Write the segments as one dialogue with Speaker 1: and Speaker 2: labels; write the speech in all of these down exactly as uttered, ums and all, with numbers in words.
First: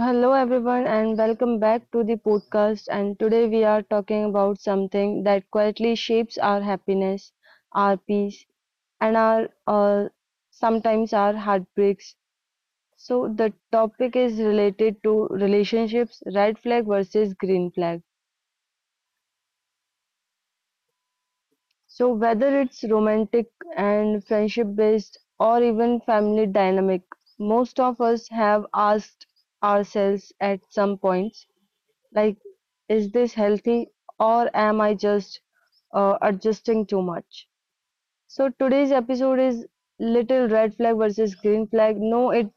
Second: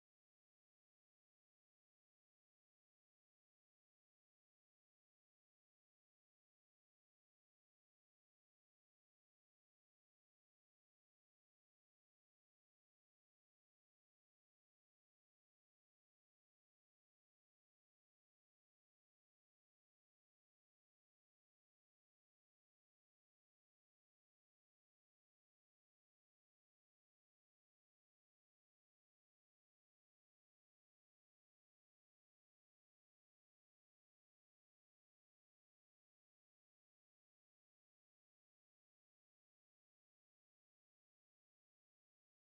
Speaker 1: hello everyone, and welcome back to the podcast. And today we are talking about something that quietly shapes our happiness, our peace, and our uh, sometimes our heartbreaks. So, the topic is related to relationships, red flag versus green flag. So, whether it's romantic and friendship based or even family dynamic, most of us have asked ourselves at some points like is this healthy or am I just uh, adjusting too much? So today's episode is little red flag versus green flag. No, it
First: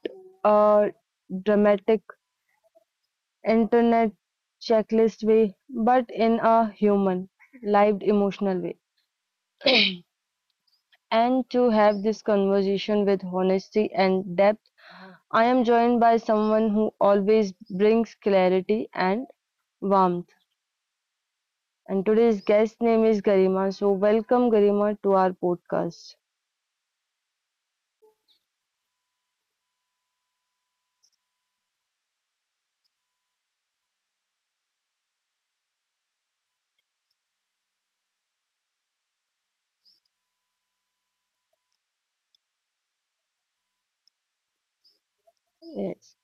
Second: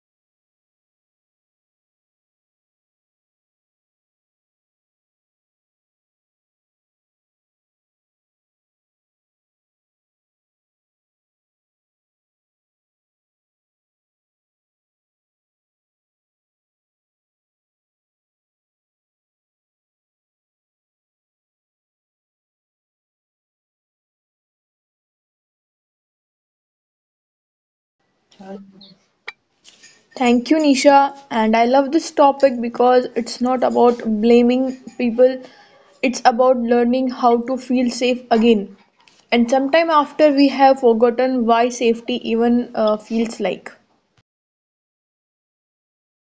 Speaker 1: uh, dramatic internet checklist way, but in a human, lived emotional way. And to have this conversation with honesty and depth, I am joined by someone who always brings clarity and warmth. And today's guest name is Garima. So welcome Garima to our podcast.
Speaker 2: Thank you, Nisha. And I love this topic because it's not about blaming people, it's about learning how to feel safe again. And sometime after we have forgotten why safety even uh, feels like.
Speaker 1: Yes.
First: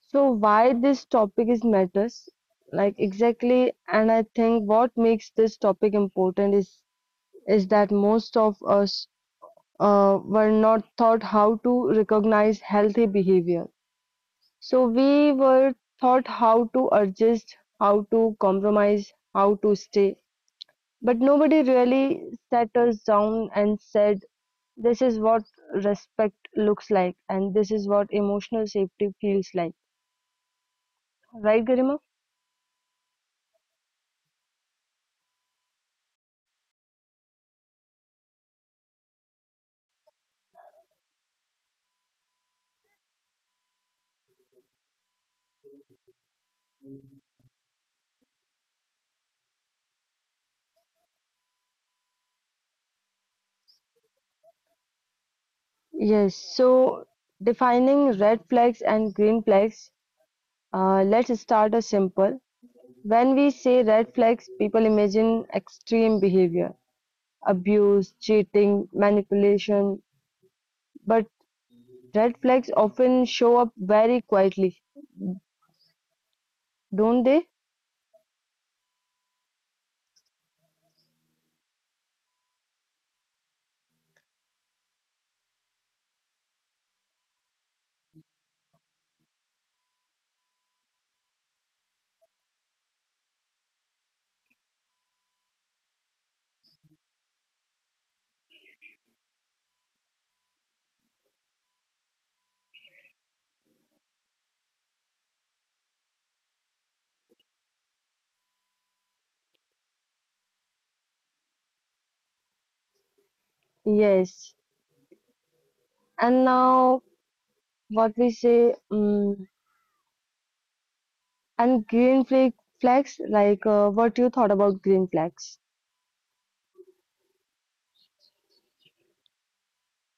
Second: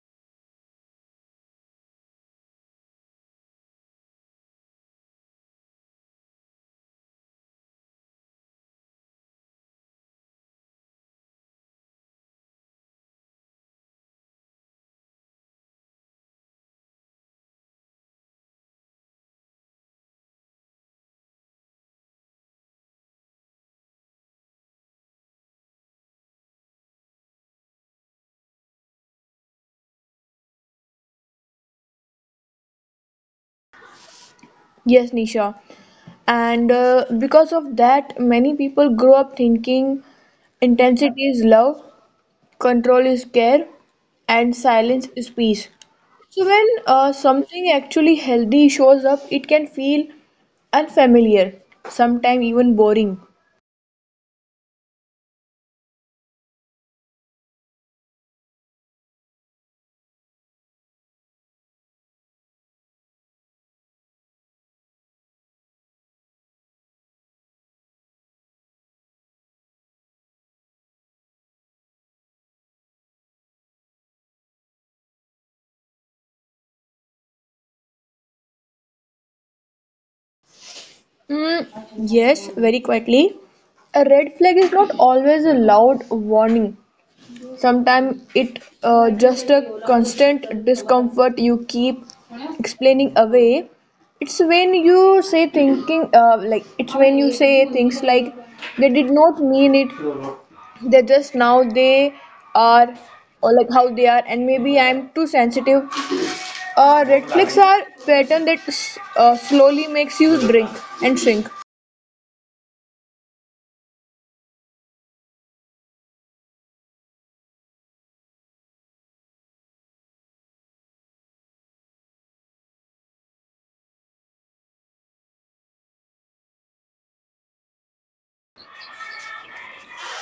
Speaker 1: So why this topic is matters, like exactly, and I think what makes this topic important is is that most of us uh, were not taught how to recognize healthy behavior. So we were taught how to adjust, how to compromise, how to stay, but nobody really sat us down and said, "This is what respect looks like, and this is what emotional safety feels like." Right, Garima?
Speaker 2: Yes, Nisha. And uh, because of that, many people grow up thinking intensity is love, control is care, and silence is peace. So when uh, something actually healthy shows up, it can feel unfamiliar, sometimes even boring.
Speaker 1: Yes, so defining red flags and green flags, uh, let's start a simple. When we say red flags, people imagine extreme behavior, abuse, cheating, manipulation, but red flags often show up very quietly, don't they?
Speaker 2: Mm, yes, very quietly. A red flag is not always a loud warning. Sometimes it uh, just a constant discomfort you keep explaining away. It's when you say thinking uh, like it's when you say things like they did not mean it. They just now they are, or like how they are, and maybe I'm too sensitive. Uh, red flags are pattern that s- uh, slowly makes you drink and shrink.
Speaker 1: Yes. And now, what we say, um, and green flag flags, like uh, what you thought about green flags.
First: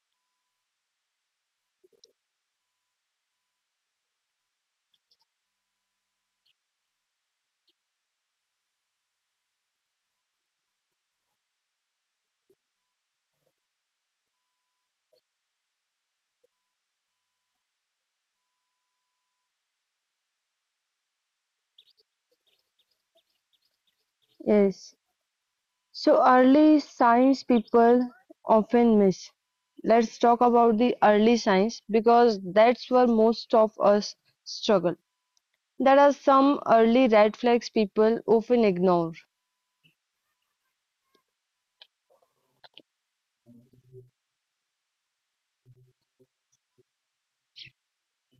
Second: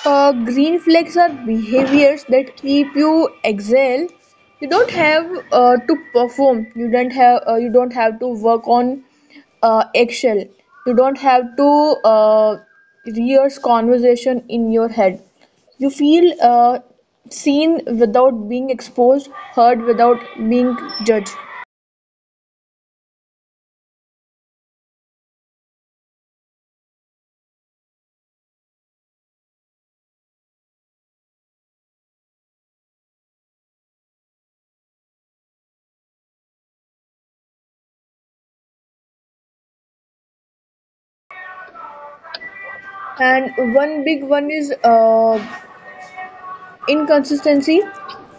Speaker 2: Uh, green flags are behaviors that keep you exhale. You don't have uh, to perform. You don't have. Uh, you don't have to work on uh, eggshell. You don't have to uh, rehearse conversation in your head. You feel uh, seen without being exposed, heard without being judged.
Speaker 1: Yes. So, early signs people often miss. Let's talk about the early signs because that's where most of us struggle. There are some early red flags people often ignore.
Speaker 2: And one big one is uh, inconsistency:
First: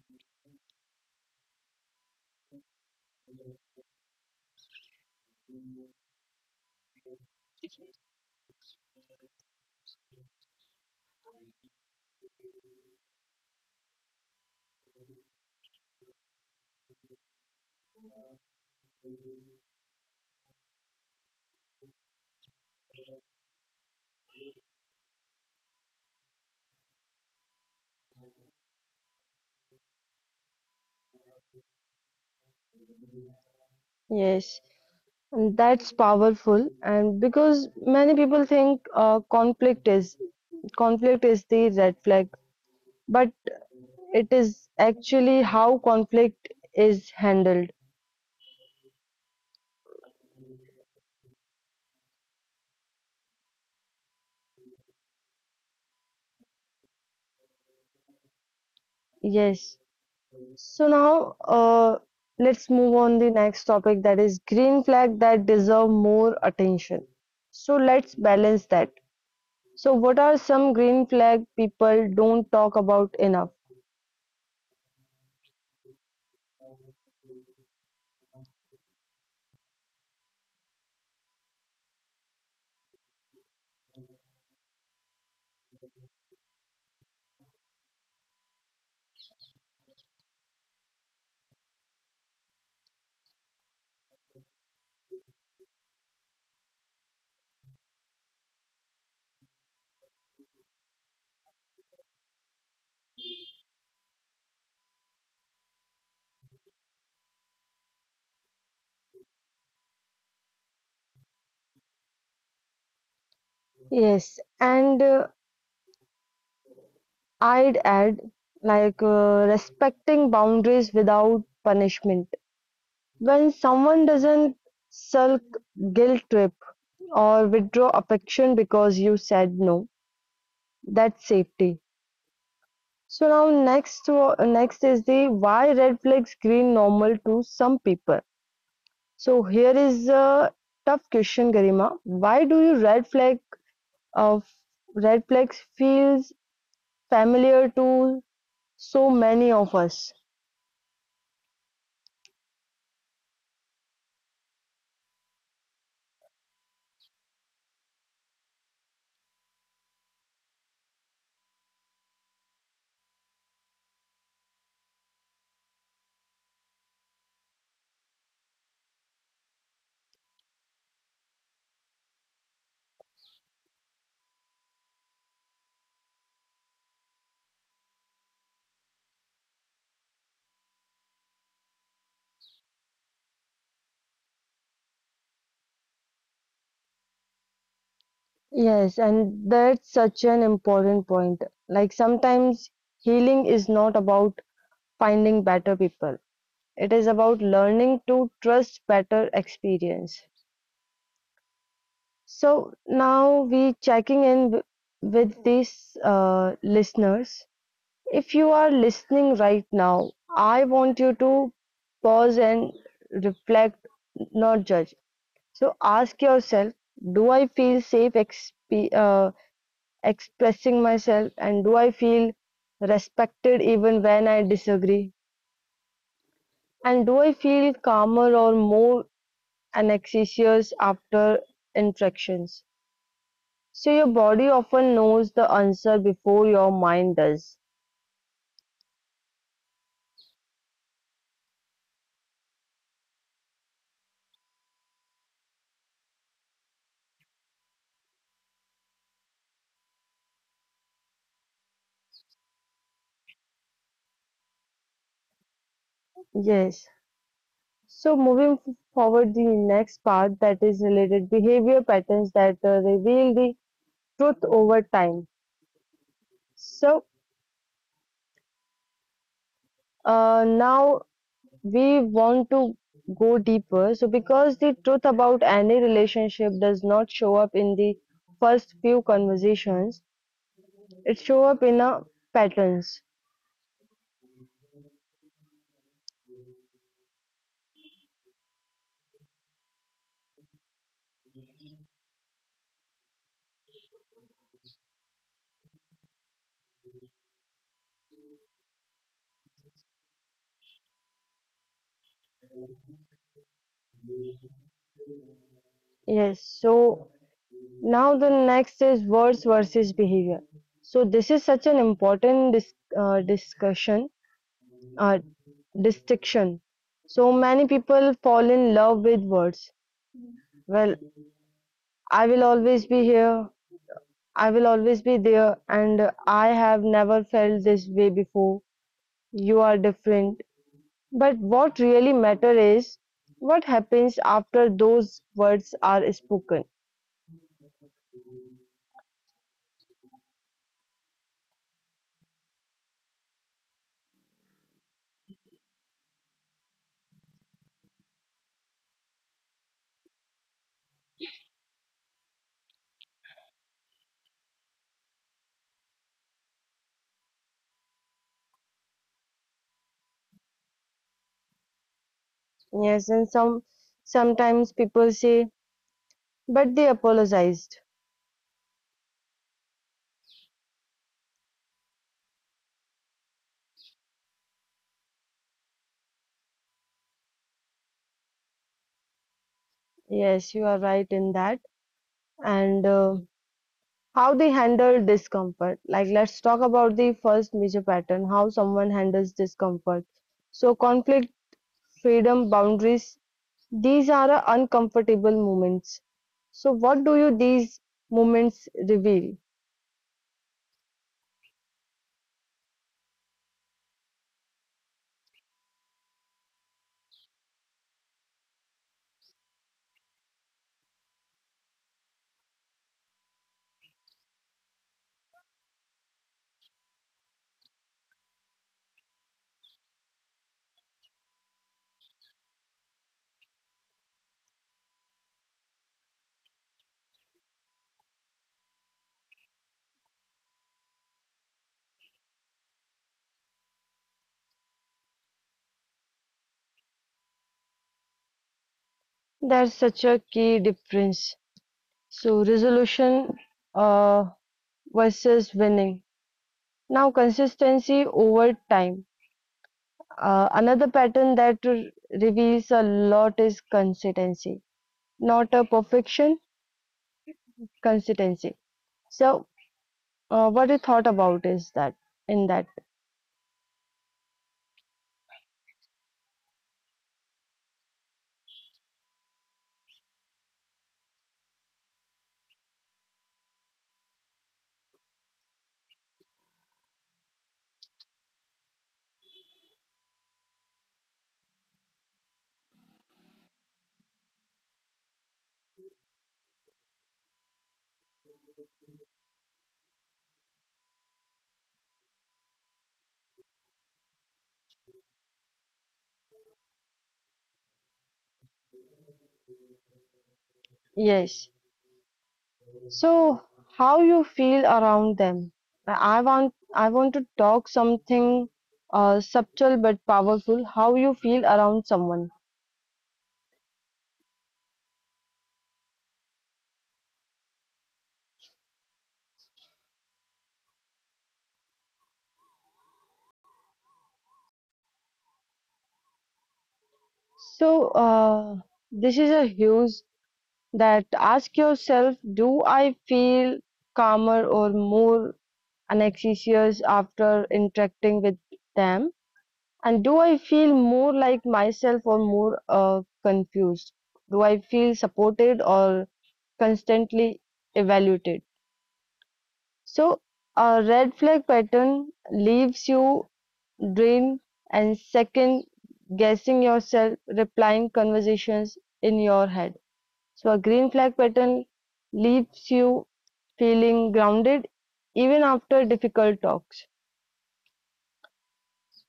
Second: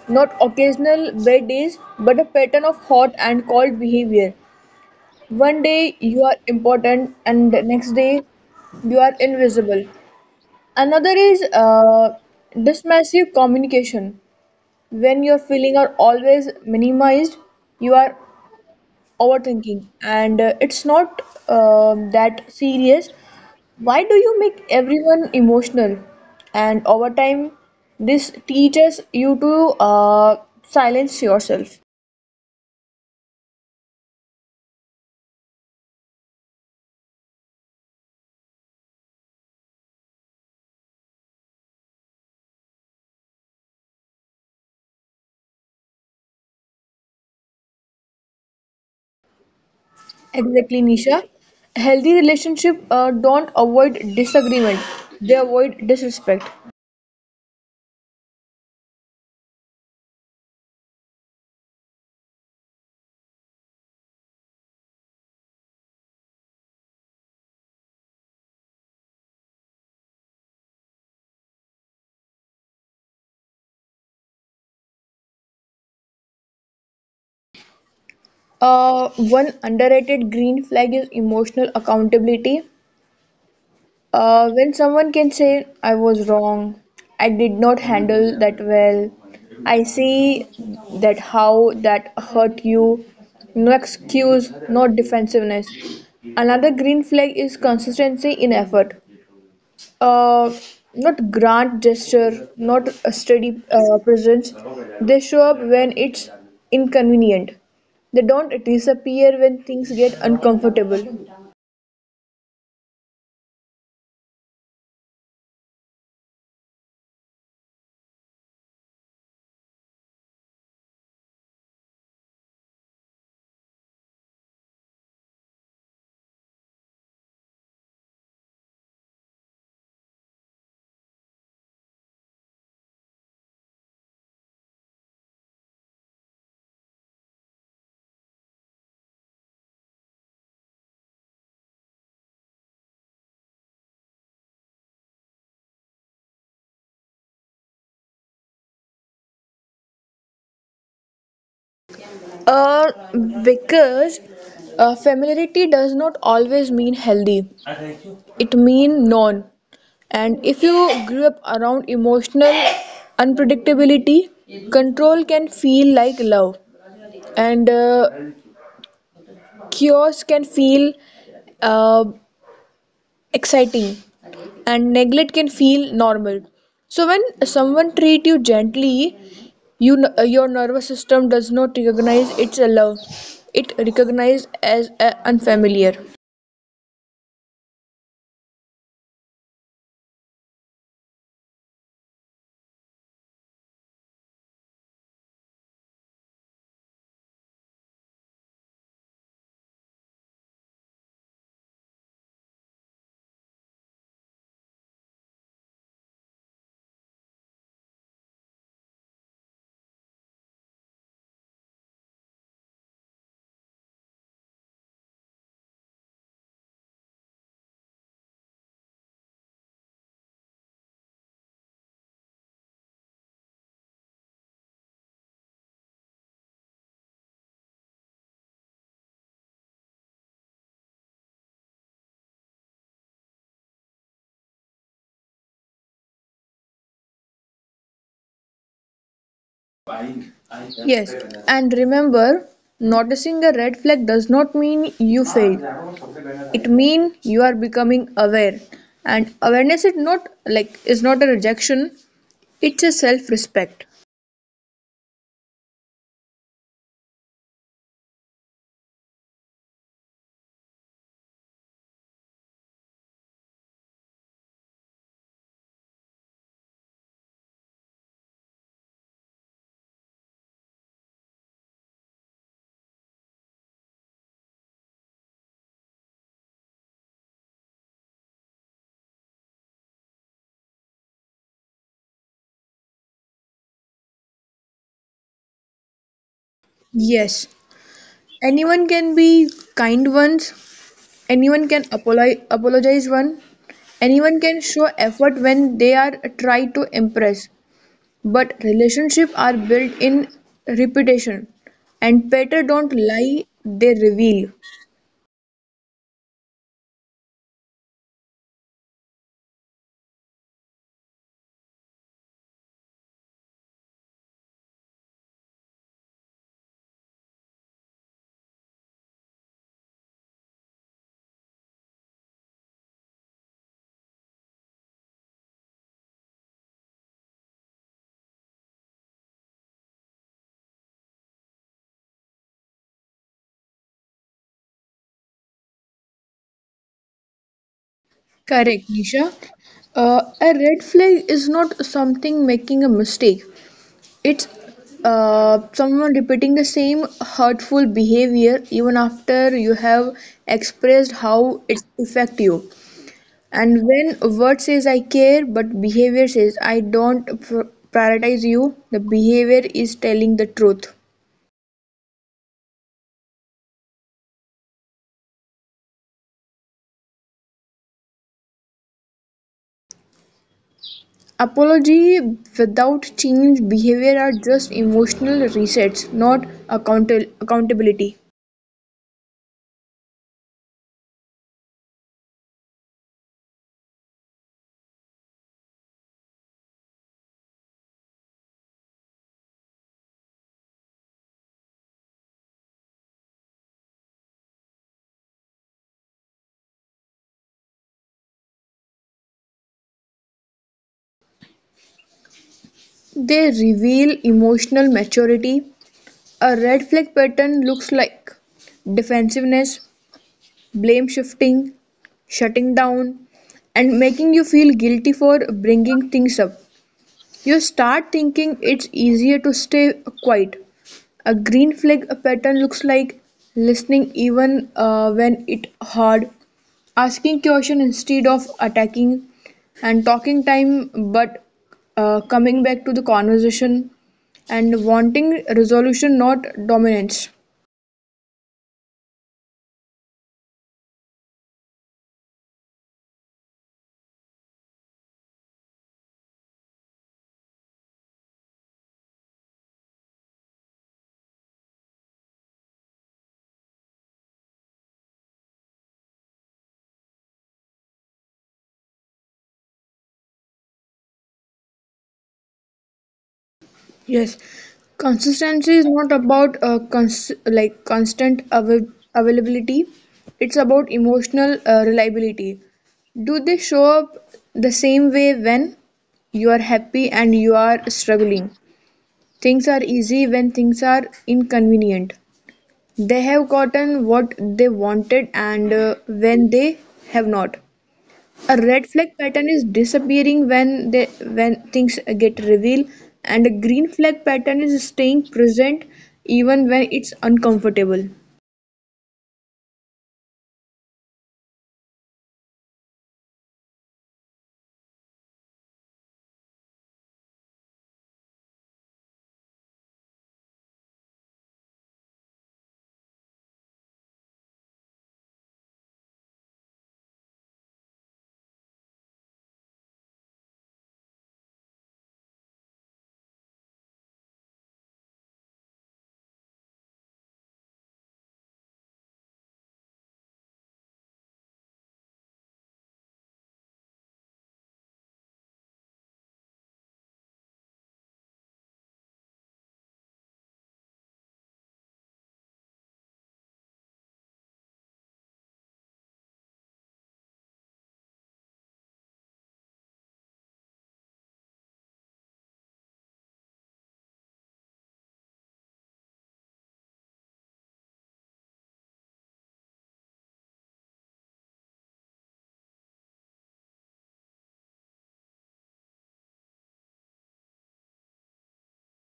Speaker 2: not occasional bad days, but a pattern of hot and cold behavior. One day you are important, and the next day you are invisible. Another is uh, dismissive communication. When your feelings are always minimized, you are overthinking, and uh, it's not um that serious, why do you make everyone emotional. And over time this teaches you to uh, silence yourself.
Speaker 1: Yes, and that's powerful. And because many people think uh, conflict is conflict is the red flag, but it is actually how conflict is handled.
Speaker 2: Exactly, Nisha. Healthy relationship uh, don't avoid disagreement, they avoid disrespect.
Speaker 1: Yes. So now, uh, let's move on the next topic that is green flag that deserve more attention. So let's balance that. So what are some green flag people don't talk about enough?
Speaker 2: uh, One underrated green flag is emotional accountability. Uh, when someone can say, I was wrong, I did not handle that well, I see that how that hurt you, no excuse, no defensiveness. Another green flag is consistency in effort. Uh, Not grand gesture, not a steady uh, presence. They show up when it's inconvenient. They don't disappear when things get uncomfortable.
Speaker 1: Yes, and uh, I'd add like uh, respecting boundaries without punishment. When someone doesn't sulk, guilt trip, or withdraw affection because you said no, that's safety. So now next wa- next is the why red flags green normal to some people. So here is a tough question, Garima. Why do you red flag of red flags feels familiar to so many of us?
Speaker 2: Uh, because uh, familiarity does not always mean healthy. It means known. And if you grew up around emotional unpredictability, control can feel like love, and uh, chaos can feel uh, exciting, and neglect can feel normal. So when someone treat you gently, you n- uh, your nervous system does not recognize it's a love. It recognizes as uh, unfamiliar.
Speaker 1: Yes, and that's such an important point. Like sometimes healing is not about finding better people. It is about learning to trust better experience. So now we checking in w- with these uh, listeners. If you are listening right now, I want you to pause and reflect, not judge. So ask yourself, do I feel safe exp- uh, expressing myself and do I feel respected even when I disagree? And do I feel calmer or more anxious after interactions? So your body often knows the answer before your mind does.
Speaker 2: Yes, and remember, noticing a red flag does not mean you failed. It means you are becoming aware. And awareness is not like is not a rejection, it's a self-respect.
Speaker 1: Yes. So moving f- forward, the next part that is related behavior patterns that uh, reveal the truth over time. So uh, now we want to go deeper. So because the truth about any relationship does not show up in the first few conversations, it show up in a patterns.
Speaker 2: Yes, anyone can be kind once, anyone can apolo- apologize one, anyone can show effort when they are trying to impress. But relationships are built in repetition, and better don't lie, they reveal.
Speaker 1: Yes. So now the next is words versus behavior. So this is such an important dis- uh, discussion, uh, distinction. So many people fall in love with words. Well, I will always be here. I will always be there, and I have never felt this way before. You are different. But what really matters is what happens after those words are spoken.
Speaker 2: Correct, Nisha. Uh, a red flag is not something making a mistake. It's uh, someone repeating the same hurtful behavior even after you have expressed how it affect you. And when a word says I care, but behavior says I don't pr- prioritize you, the behavior is telling the truth.
Speaker 1: Yes, and some sometimes people say, but they apologized.
Speaker 2: Apology without change behavior are just emotional resets, not account- accountability.
Speaker 1: Yes, you are right in that. And uh, how they handle discomfort. Like, let's talk about the first major pattern, how someone handles discomfort. So, conflict, freedom, boundaries, these are uh, uncomfortable moments. So, what do you these moments reveal?
Speaker 2: They reveal emotional maturity. A red flag pattern looks like defensiveness, blame shifting, shutting down, and making you feel guilty for bringing things up. You start thinking it's easier to stay quiet. A green flag pattern looks like listening even uh, when it's hard, asking question instead of attacking, and talking time but uh, coming back to the conversation and wanting resolution, not dominance.
Speaker 1: That's such a key difference. So, resolution uh, versus winning. Now, consistency over time. Uh, another pattern that reveals a lot is consistency, not a perfection, consistency. So, uh, what you thought about is that in that,
Speaker 2: Yes, consistency is not about uh, cons- like constant avail- availability, it's about emotional uh, reliability. Do they show up the same way when you are happy and you are struggling, things are easy when things are inconvenient. They have gotten what they wanted, and uh, when they have not. A red flag pattern is disappearing when they when things get revealed, and a green flag pattern is staying present even when it's uncomfortable.
Speaker 1: yes. So, how you feel around them? I I want I want to talk something uh, subtle but powerful. How you feel around someone? So, uh, this is a huge that ask yourself: do I feel calmer or more Alexis after interacting with them? And do I feel more like myself or more uh, confused? Do I feel supported or constantly evaluated? So, a red flag pattern leaves you drained and second guessing yourself, replying conversations in your head. So, a green flag pattern leaves you feeling grounded even after difficult talks.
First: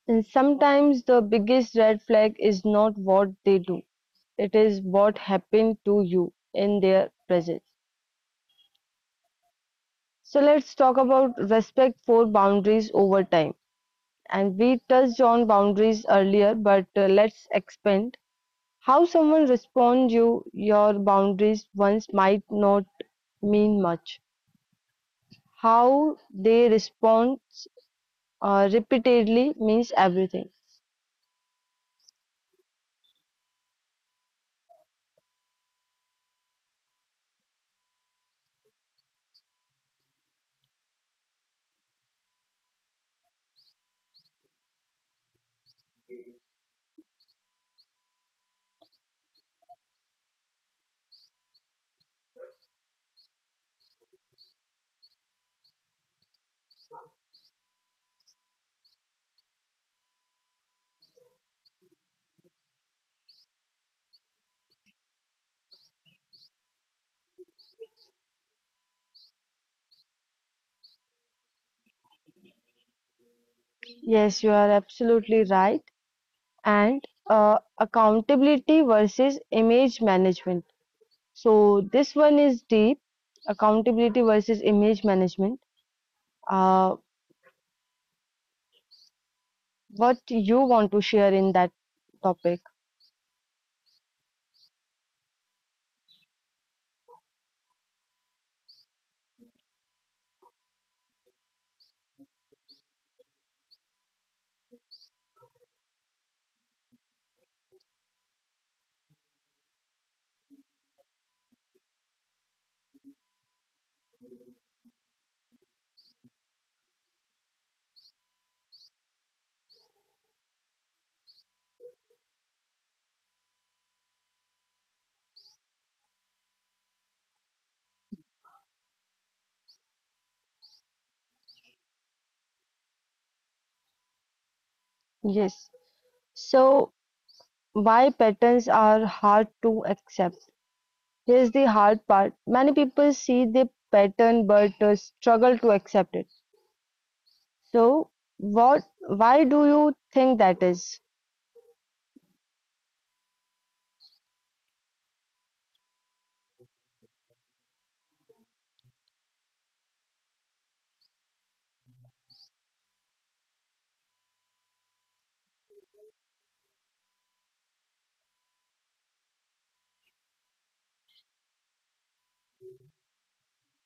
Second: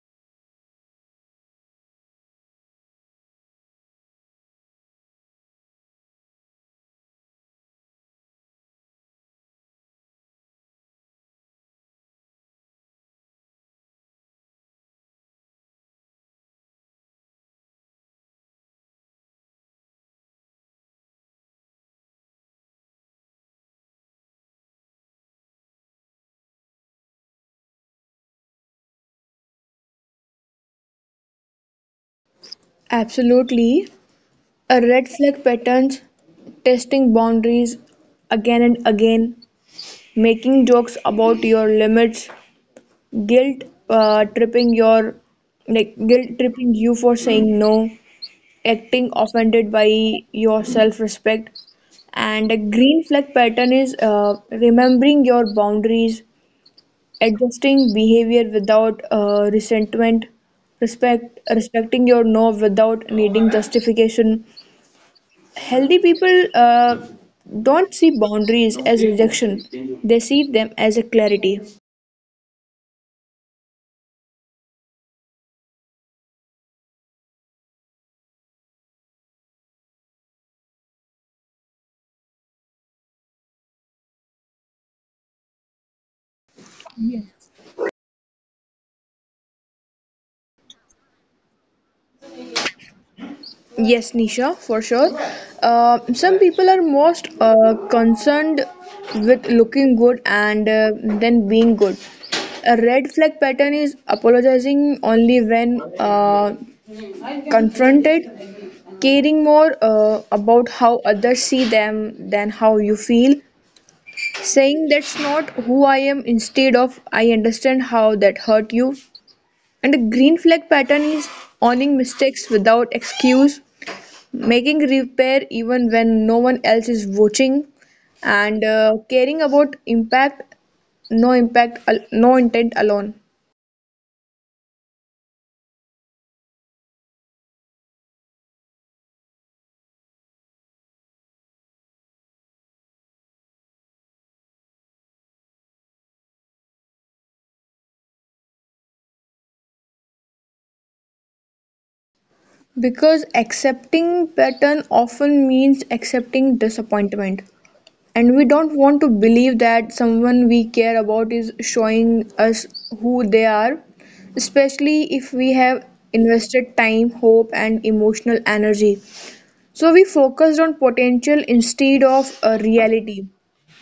Speaker 1: And sometimes the biggest red flag is not what they do, it is what happened to you in their presence. So let's talk about respect for boundaries over time. And we touched on boundaries earlier, but uh, let's expand. How someone responds you your boundaries once might not mean much. How they respond uh, repeatedly means everything.
Speaker 2: Absolutely. A red flag patterns testing boundaries again and again, making jokes about your limits, guilt uh, tripping your like guilt tripping you for saying no, acting offended by your self respect. And a green flag pattern is uh, remembering your boundaries, adjusting behavior without uh, resentment, respect, respecting your no without needing justification. Healthy people uh, don't see boundaries as rejection, they see them as a clarity.
Speaker 1: Yes, you are absolutely right. And uh, accountability versus image management. So this one is deep accountability versus image management. Uh, what you want to share in that topic?
Speaker 2: Yes, Nisha, for sure. Uh, some people are most uh, concerned with looking good and uh, then being good. A red flag pattern is apologizing only when uh, confronted, caring more uh, about how others see them than how you feel, saying that's not who I am instead of I understand how that hurt you. And a green flag pattern is owning mistakes without excuse, making repair even when no one else is watching, and uh, caring about impact, no impact al- no intent alone.
Speaker 1: Yes. So why patterns are hard to accept? Here's the hard part. Many people see the pattern but uh, struggle to accept it. So what? Why do you think that is?
Speaker 2: Because accepting pattern often means accepting disappointment, and we don't want to believe that someone we care about is showing us who they are, especially if we have invested time, hope, and emotional energy. So we focused on potential instead of a reality.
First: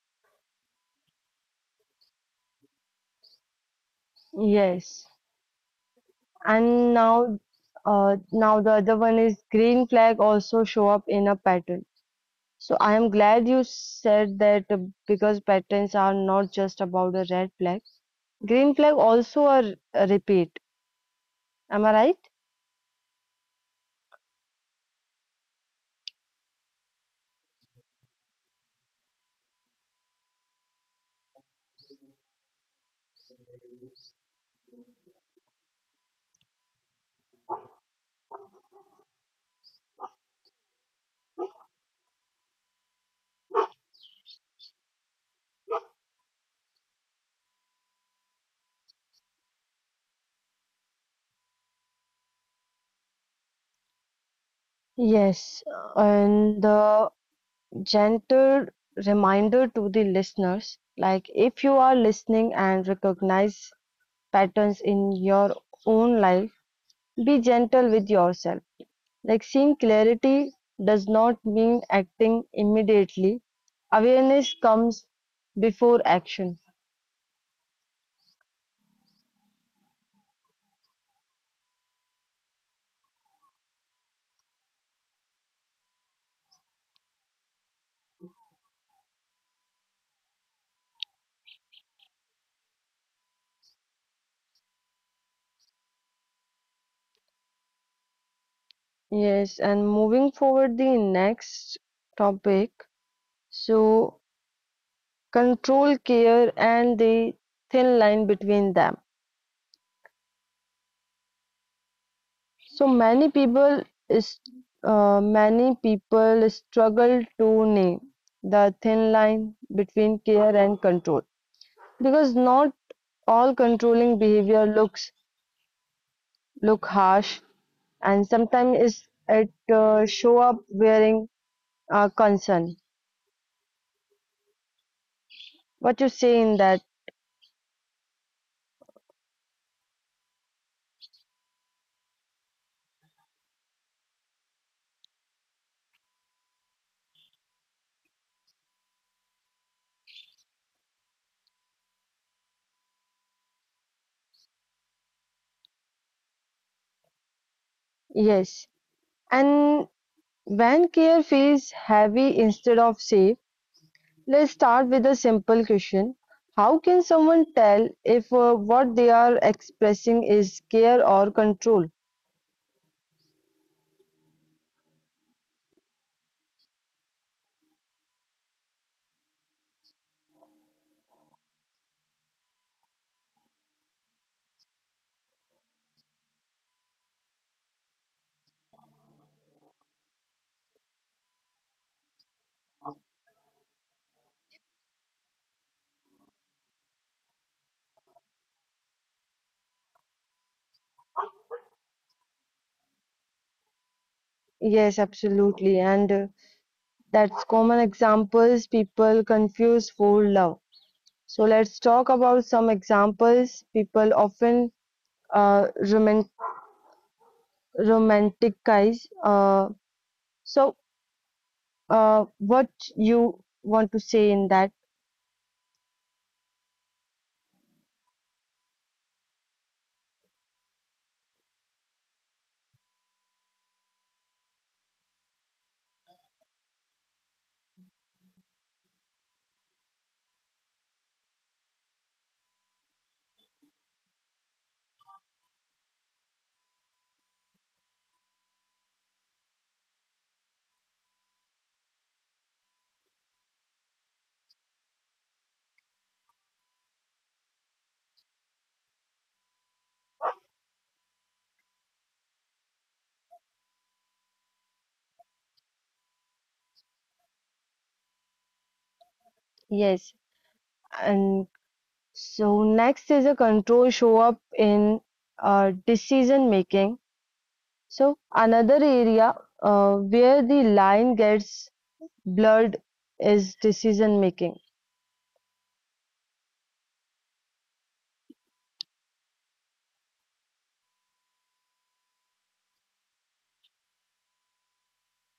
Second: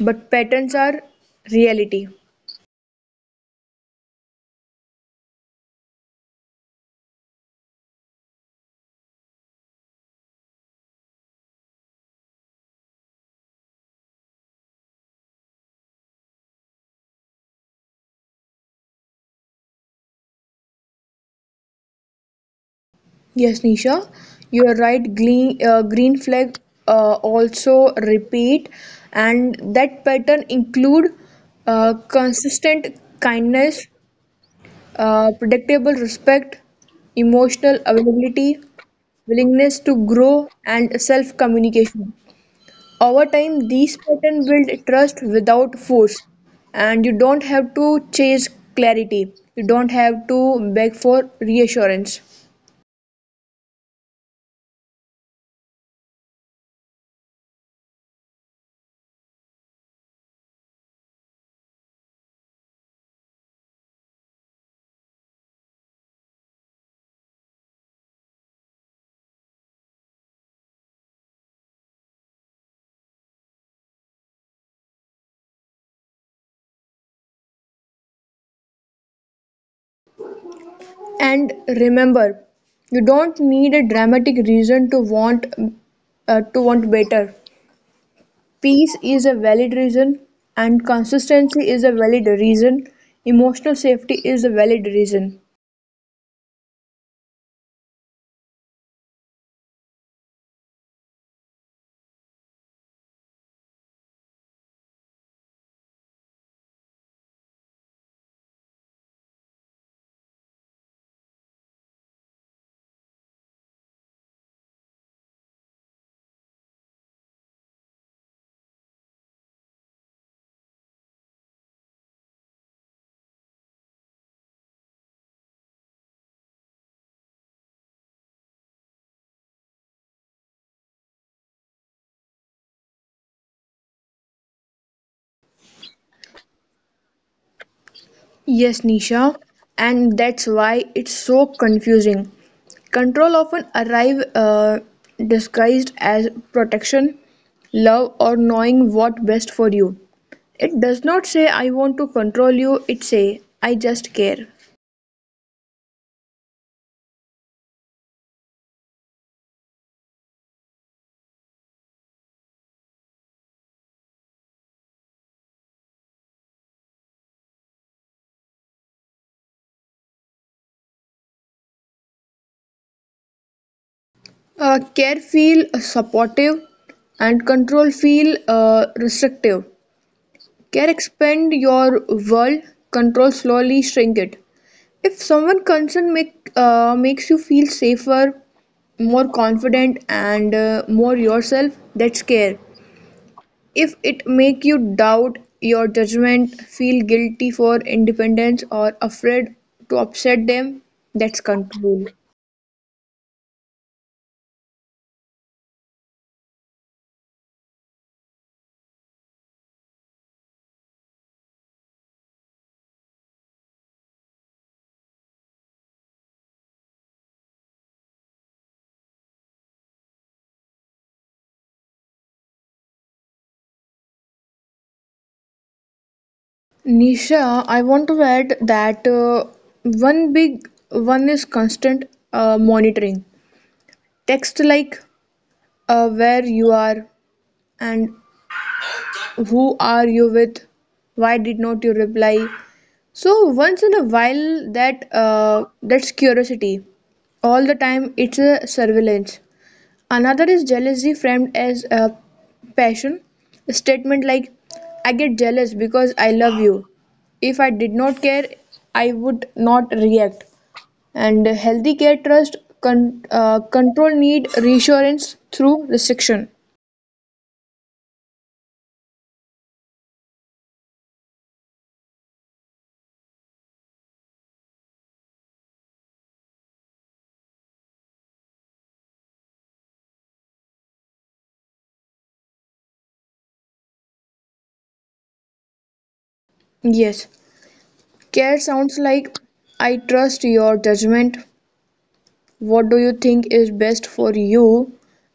Speaker 2: But patterns are reality.
Speaker 1: Yes. And now, uh, now the other one is green flag also show up in a pattern. So I am glad you said that uh, because patterns are not just about a red flag. Green flag also a, r- a repeat. Am I right?
Speaker 2: Yes, Nisha, you are right. Green, uh, green flag uh, also repeat, and that pattern include uh, consistent kindness, uh, predictable respect, emotional availability, willingness to grow, and self communication. Over time, these patterns build trust without force, and you don't have to chase clarity. You don't have to beg for reassurance.
Speaker 1: Yes, and the gentle reminder to the listeners, like if you are listening and recognize patterns in your own life, be gentle with yourself. Like seeing clarity does not mean acting immediately. Awareness comes before action.
Speaker 2: And remember, you don't need a dramatic reason to want uh, to want better. Peace is a valid reason, and consistency is a valid reason. Emotional safety is a valid reason.
Speaker 1: Yes, and moving forward, the next topic. So, control, care, and the thin line between them. So many people is uh, many people struggle to name the thin line between care and control because not all controlling behavior looks look harsh and sometimes is it uh, show up wearing uh, concern. What you say in that?
Speaker 2: Yes, Nisha, and that's why it's so confusing. Control often arrive uh, disguised as protection, love, or knowing what best for you. It does not say I want to control you. It say I just care.
Speaker 1: Yes, and when care feels heavy instead of safe, let's start with a simple question. How can someone tell if uh, what they are expressing is care or control?
Speaker 2: Uh, care feel supportive, and control feel uh, restrictive. Care expand your world, control slowly shrink it. If someone concerned make uh, makes you feel safer, more confident, and uh, more yourself, that's care. If it make you doubt your judgment, feel guilty for independence, or afraid to upset them, that's control.
Speaker 1: Yes, absolutely. And uh, that's common examples people confuse for love. So let's talk about some examples people often uh, romanticize. Uh, so, uh, what you want to say in that?
Speaker 2: Nisha, I want to add that uh, one big one is constant uh, monitoring. Text like uh, where you are and who are you with, why did not you reply. So once in a while, that uh, that's curiosity. All the time, it's a surveillance. Another is jealousy, framed as a passion. A statement like, "I get jealous because I love you. If I did not care, I would not react." And healthy care, trust, con- uh, control, need reassurance through restriction.
Speaker 1: Yes. And so, next is a control show up in uh, decision making. So, another area uh, where the line gets blurred is decision making.
Speaker 2: Yes, care sounds like I trust your judgment, what do you think is best for you,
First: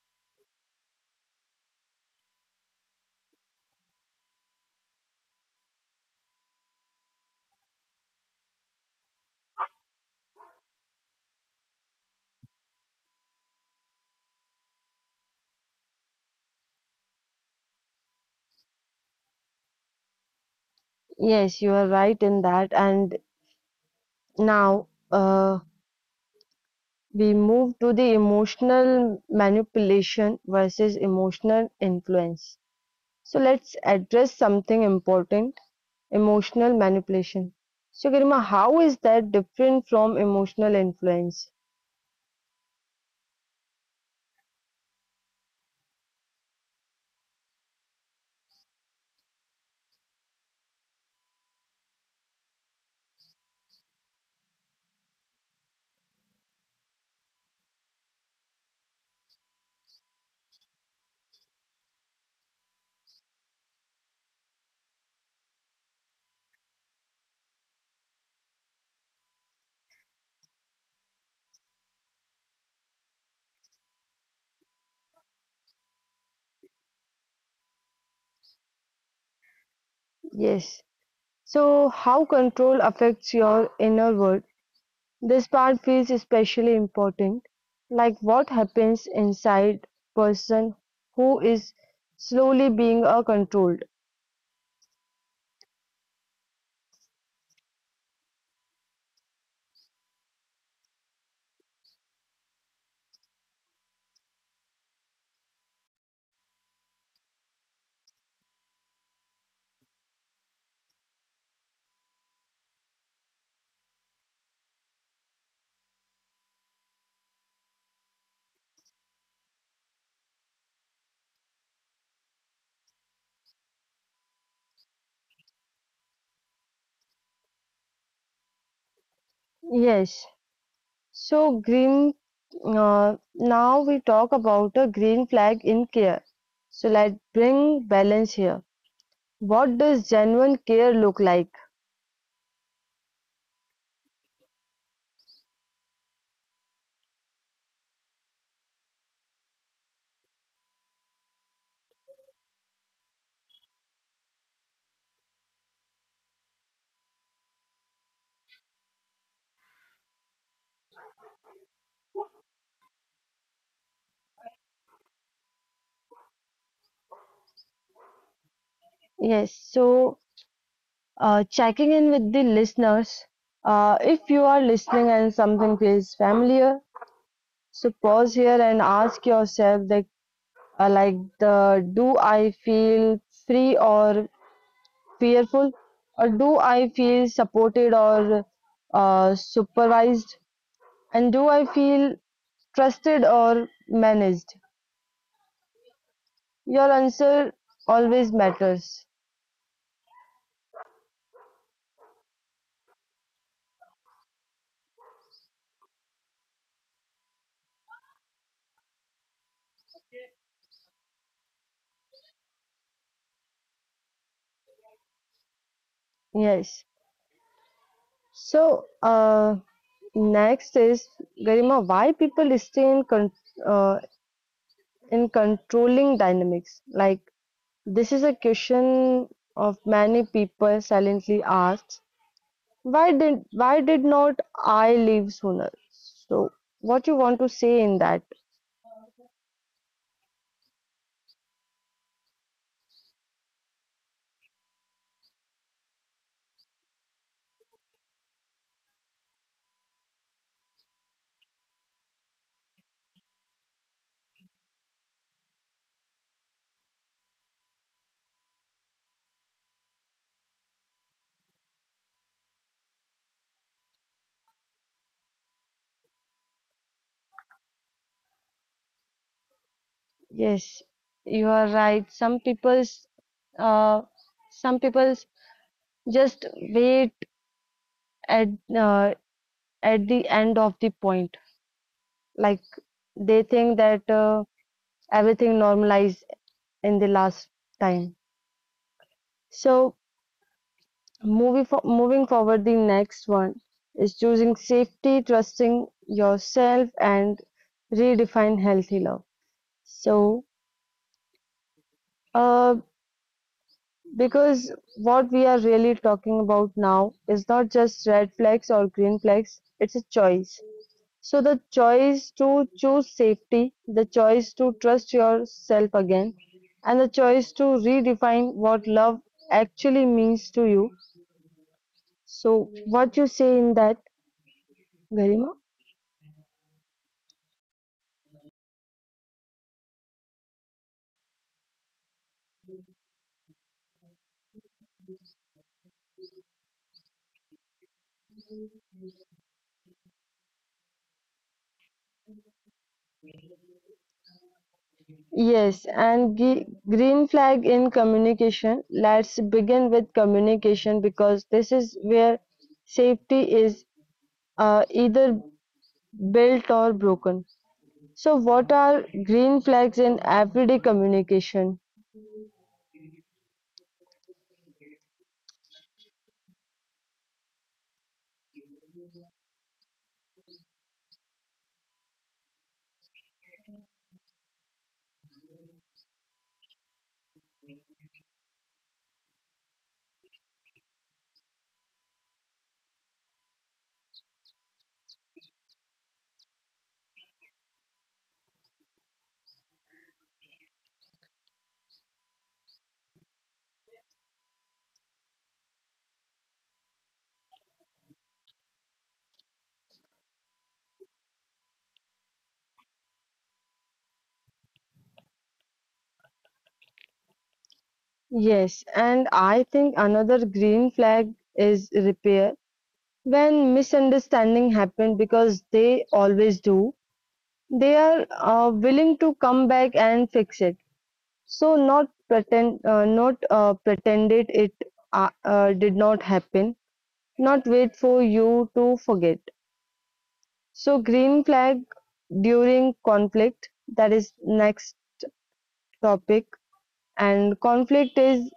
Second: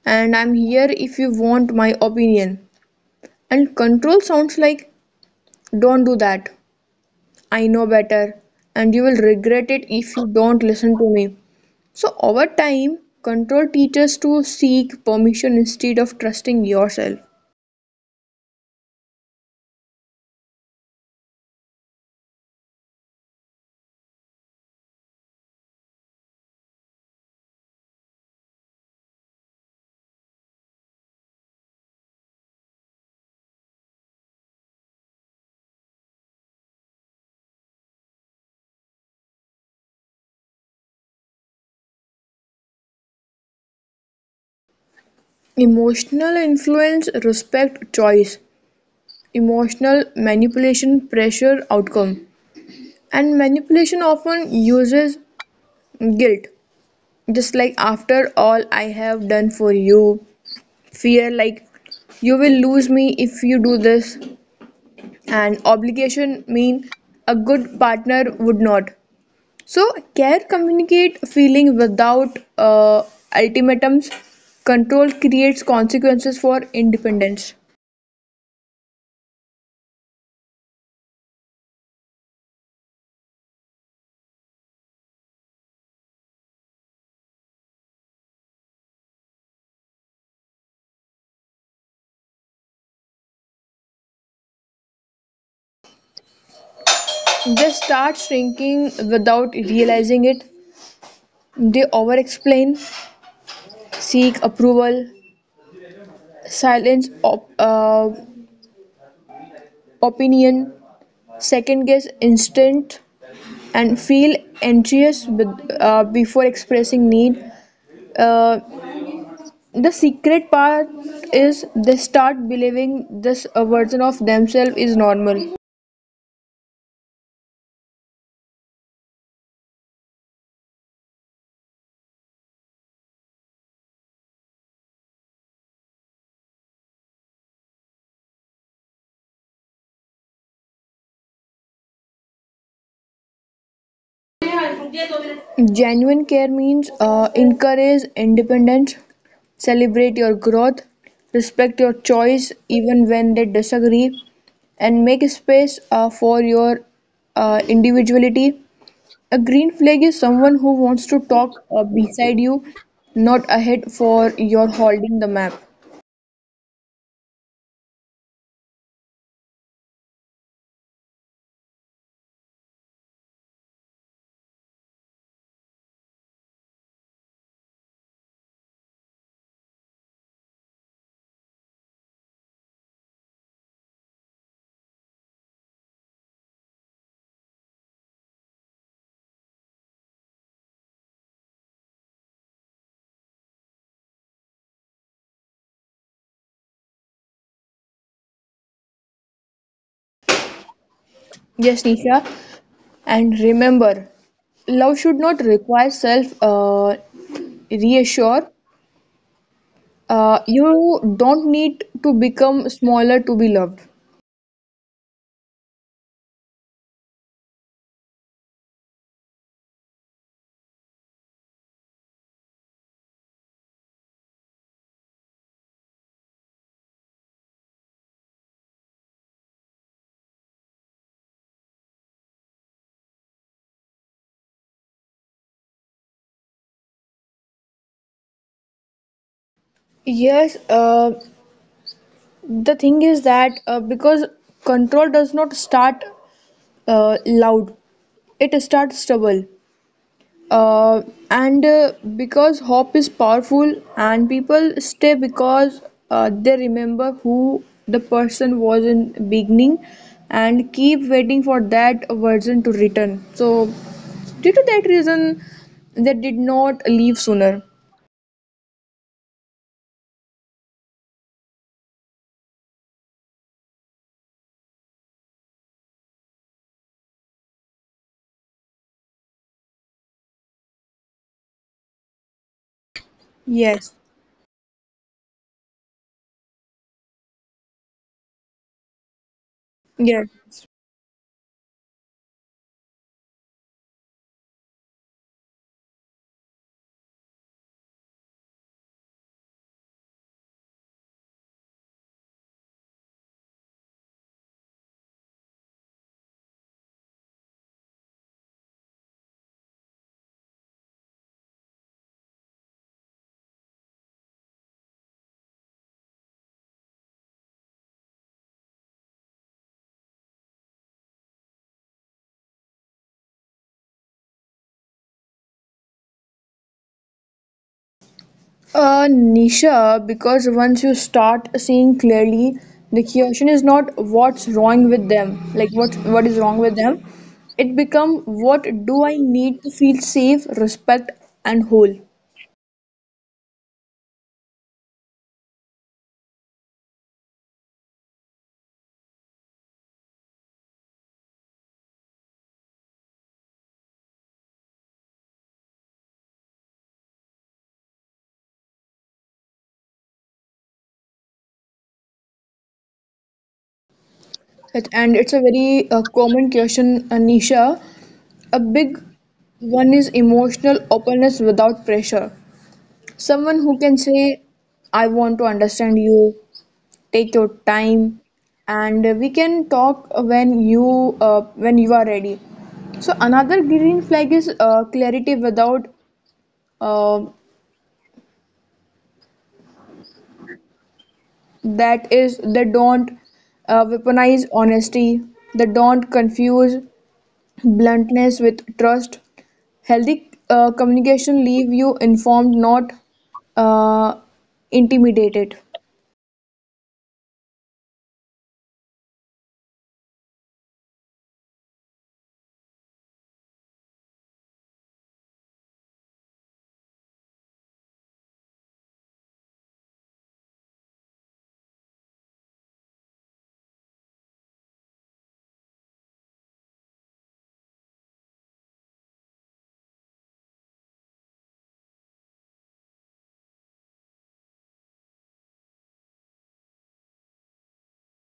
Speaker 2: and I'm here if you want my opinion. And control sounds like don't do that, I know better, and you will regret it if you don't listen to me. So over time control teaches to seek permission instead of trusting yourself.
Speaker 1: Yes, you are right in that. And now uh, we move to the emotional manipulation versus emotional influence. So let's address something important emotional manipulation. So, Garima, how is that different from emotional influence?
Speaker 2: Emotional influence respect choice, emotional manipulation pressure outcome. And manipulation often uses guilt, just like after all I have done for you, fear like you will lose me if you do this, and obligation mean a good partner would not. So care communicate feeling without uh, ultimatums. Control creates consequences for independence.
Speaker 1: Yes. So, how control affects your inner world? This part feels especially important. Like what happens inside person who is slowly being uh, controlled.
Speaker 2: They start shrinking without realizing it. They over explain, seek approval, silence op- uh, opinion, second-guess instant, and feel anxious with, uh, before expressing need. Uh, the secret part is they start believing this uh, version of themselves is normal.
Speaker 1: Yes. So, green. Uh, now we talk about a green flag in care. So, let's bring balance here. What does genuine care look like?
Speaker 2: Genuine care means uh, encourage independence, celebrate your growth, respect your choice even when they disagree, and make space uh, for your uh, individuality. A green flag is someone who wants to talk uh, beside you, not ahead for your holding the map.
Speaker 1: Yes, so uh, checking in with the listeners. Uh, if you are listening and something feels familiar, so pause here and ask yourself that, uh, like the do I feel free or fearful, or do I feel supported or uh, supervised, and do I feel trusted or managed? Your answer always matters.
Speaker 2: Yes, Nisha. And remember, love should not require self uh, reassure. Uh, you don't need to become smaller to be loved.
Speaker 1: Yes. So, uh, Next is Garima, why people stay in con- uh, in controlling dynamics? Like this is a question of many people silently asks. Why did why did not I leave sooner? So what you want to say in that?
Speaker 2: Yes, uh, the thing is that uh, because control does not start uh, loud, it starts stubble. Uh, and uh, Because hope is powerful, and people stay because uh, they remember who the person was in beginning, and keep waiting for that version to return. So due to that reason they did not leave sooner.
Speaker 1: Yes, you are right. Some people's uh, some people's just wait at uh, at the end of the point. Like they think that uh,
Speaker 2: Yes.
Speaker 1: everything normalized in the last time. So
Speaker 2: Yes.
Speaker 1: moving for, moving forward, the next one is choosing safety, trusting yourself, and redefine healthy love. So uh, because what we are really talking about now is not just red flags or green flags, it's a choice. So the choice to choose safety, the choice to trust yourself again, and the choice to redefine what love actually means to you. So what you say in that, Garima?
Speaker 2: Uh, Nisha, because once you start seeing clearly, the question is not what's wrong with them, like what what is wrong with them. It become what do I need to feel safe, respect, and whole.
Speaker 1: Yes, and ge- green flag in communication. Let's begin with communication because this is where safety is uh, either built or broken. So what are green flags in everyday communication?
Speaker 2: It, and it's a very uh, common question, uh, Nisha. A big one is emotional openness without pressure. Someone who can say, I want to understand you, take your time, and we can talk when you uh, when you are ready. So another green flag is uh, clarity without uh, that is they don't uh, weaponize honesty, they don't confuse bluntness with trust. Healthy uh, communication leave you informed, not uh, intimidated.
Speaker 1: Yes, and I think another green flag is repair. When misunderstanding happen because they always do, they are uh, willing to come back and fix it. So not pretend, uh, not uh, pretended it it uh, uh, did not happen. Not wait for you to forget. So green flag during conflict. That is next topic. And conflict is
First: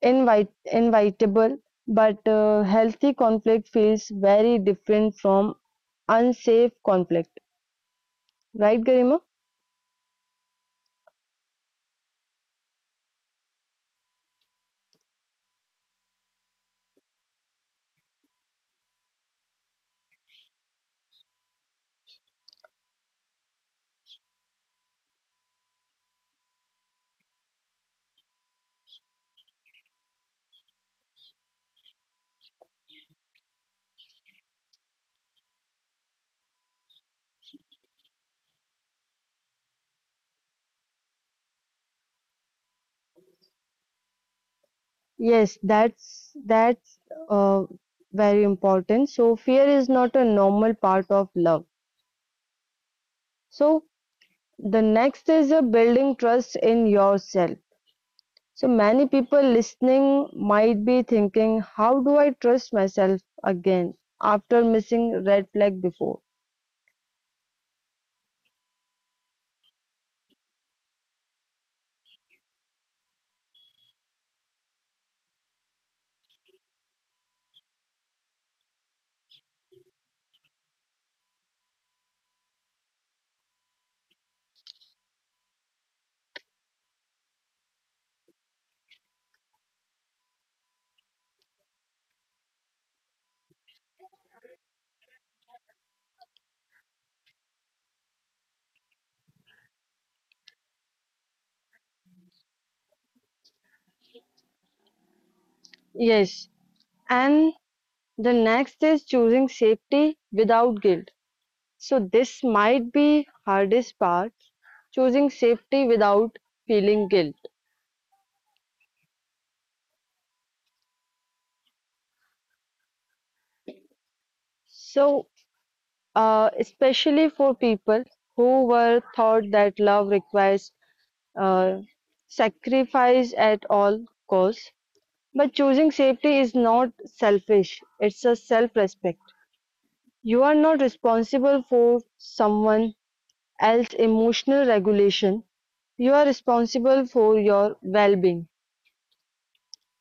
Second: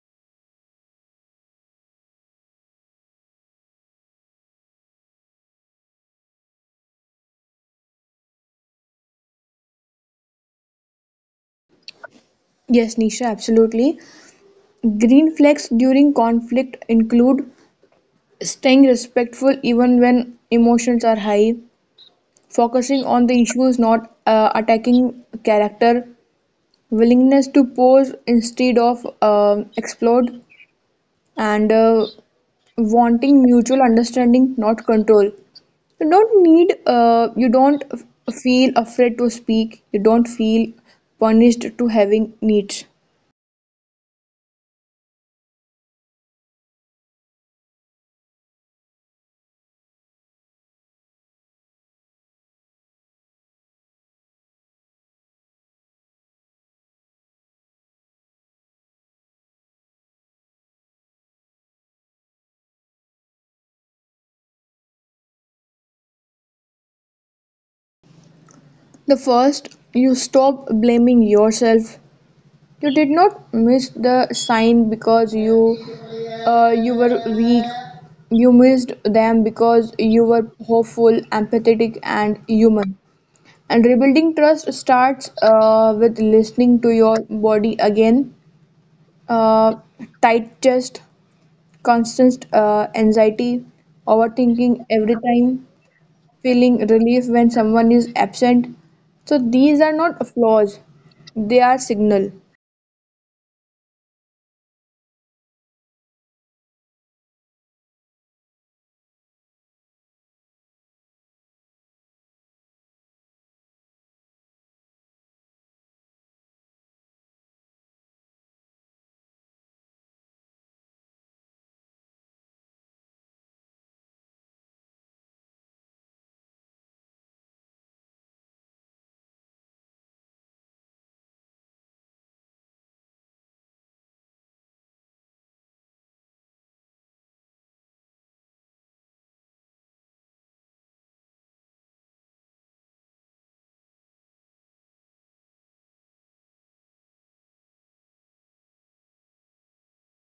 Speaker 1: invite invitable, but uh, healthy conflict feels very different from unsafe conflict. Right, Garima?
Speaker 2: Yes, Nisha, absolutely. Green flags during conflict include staying respectful even when emotions are high, focusing on the issues, not uh, attacking character, willingness to pose instead of uh, explode, and uh, wanting mutual understanding, not control. You don't need, uh, you don't f- feel afraid to speak, you don't feel punished to having needs.
Speaker 1: Yes, that's that's uh, very important. So fear is not a normal part of love. So the next is a building trust in yourself. So many people listening might be thinking, how do I trust myself again after missing red flag before?
Speaker 2: The first, you stop blaming yourself. You did not miss the sign because you uh, you were weak. You missed them because you were hopeful, empathetic, and human. And rebuilding trust starts uh, with listening to your body again. Uh, Tight chest, constant uh, anxiety, overthinking every time, feeling relief when someone is absent. So these are not flaws, they are signal.
Speaker 1: Yes. And the next is choosing safety without guilt. So this might be hardest part, choosing safety without feeling guilt. So uh, especially for people who were taught that love requires uh, sacrifice at all costs. But choosing safety is not selfish, it's a self respect. You are not responsible for someone else's emotional regulation, you are responsible for your well being.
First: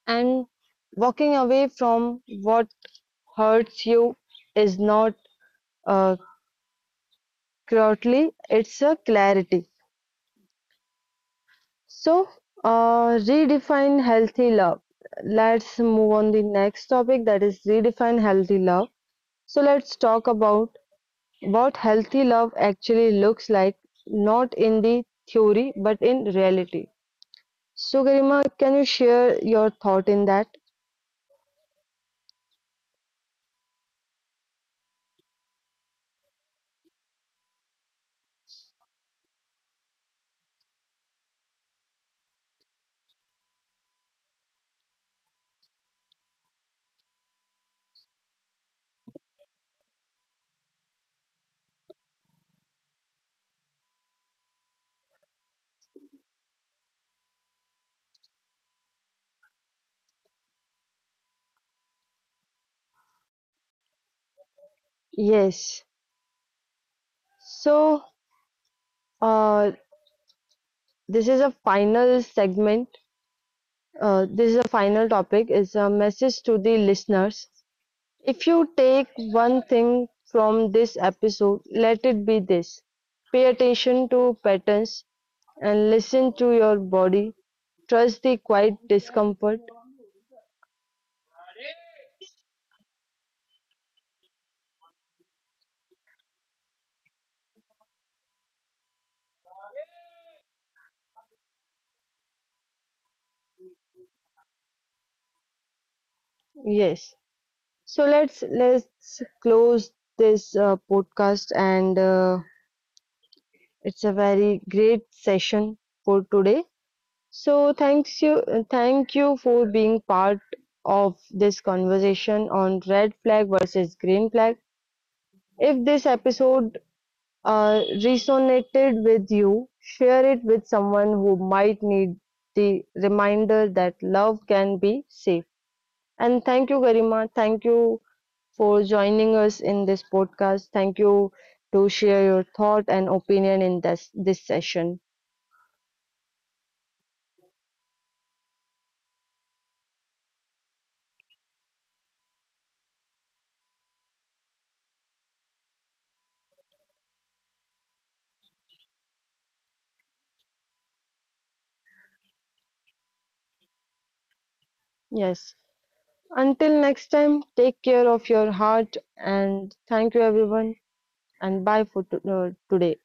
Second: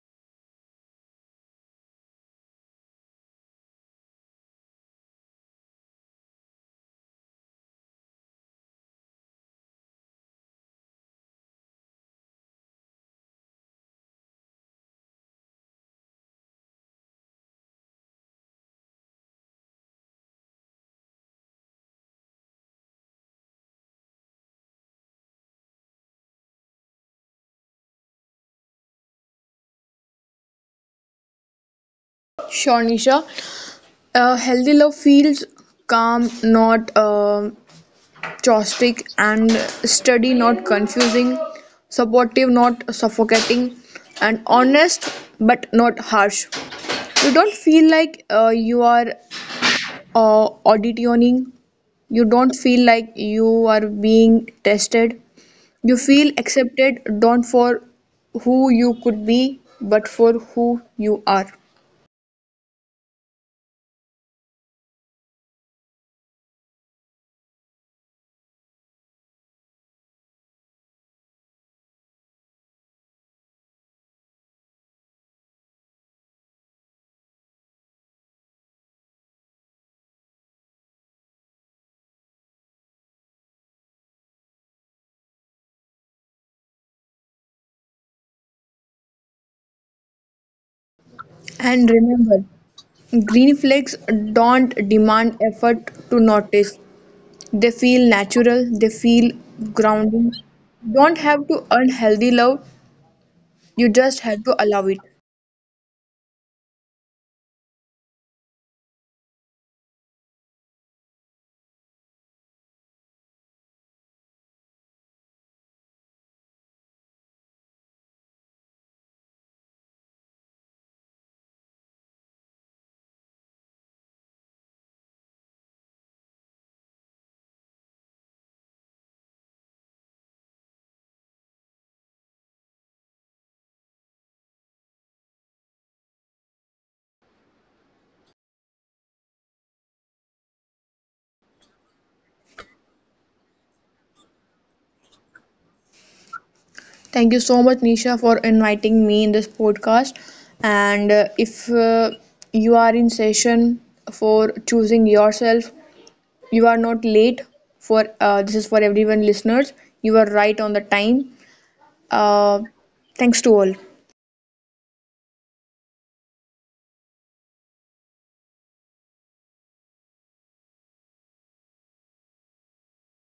Speaker 1: And walking away from what hurts you is not uh, cruelty, it's a clarity. So, uh, redefine healthy love. Let's move on the next topic that is redefine healthy love. So let's talk about what healthy love actually looks like, not in the theory but in reality. So, Garima, can you share your thought in that?
Speaker 2: Sure, Nisha. A healthy love feels calm, not um caustic, and steady, not confusing, supportive, not suffocating, and honest, but not harsh. You don't feel like uh, you are uh, auditioning, you don't feel like you are being tested. You feel accepted, don't for who you could be, but for who you are.
Speaker 1: Yes. So, uh, this is a final segment. Uh, this is a final topic. It's a message to the listeners. If you take one thing from this episode, let it be this pay attention to patterns and listen to your body. Trust the quiet discomfort.
Speaker 2: And remember, green flags don't demand effort to notice. They feel natural, they feel grounding. You don't have to earn healthy love, you just have to allow it.
Speaker 1: Yes. So let's let's close this uh, podcast and uh, it's a very great session for today. So thanks you thank you for being part of this conversation on red flag versus green flag. If this episode uh, resonated with you, share it with someone who might need the reminder that love can be safe. And thank you, Garima. Thank you for joining us in this podcast. Thank you to share your thought and opinion in this, this session.
Speaker 2: Thank you so much, Nisha, for inviting me in this podcast. And uh, if uh, you are in session for choosing yourself, you are not late. For uh, this is for everyone, listeners. You are right on the time. Uh, Thanks to all.
Speaker 1: Yes. Until next time, take care of your heart and thank you, everyone. And bye for to- uh, today.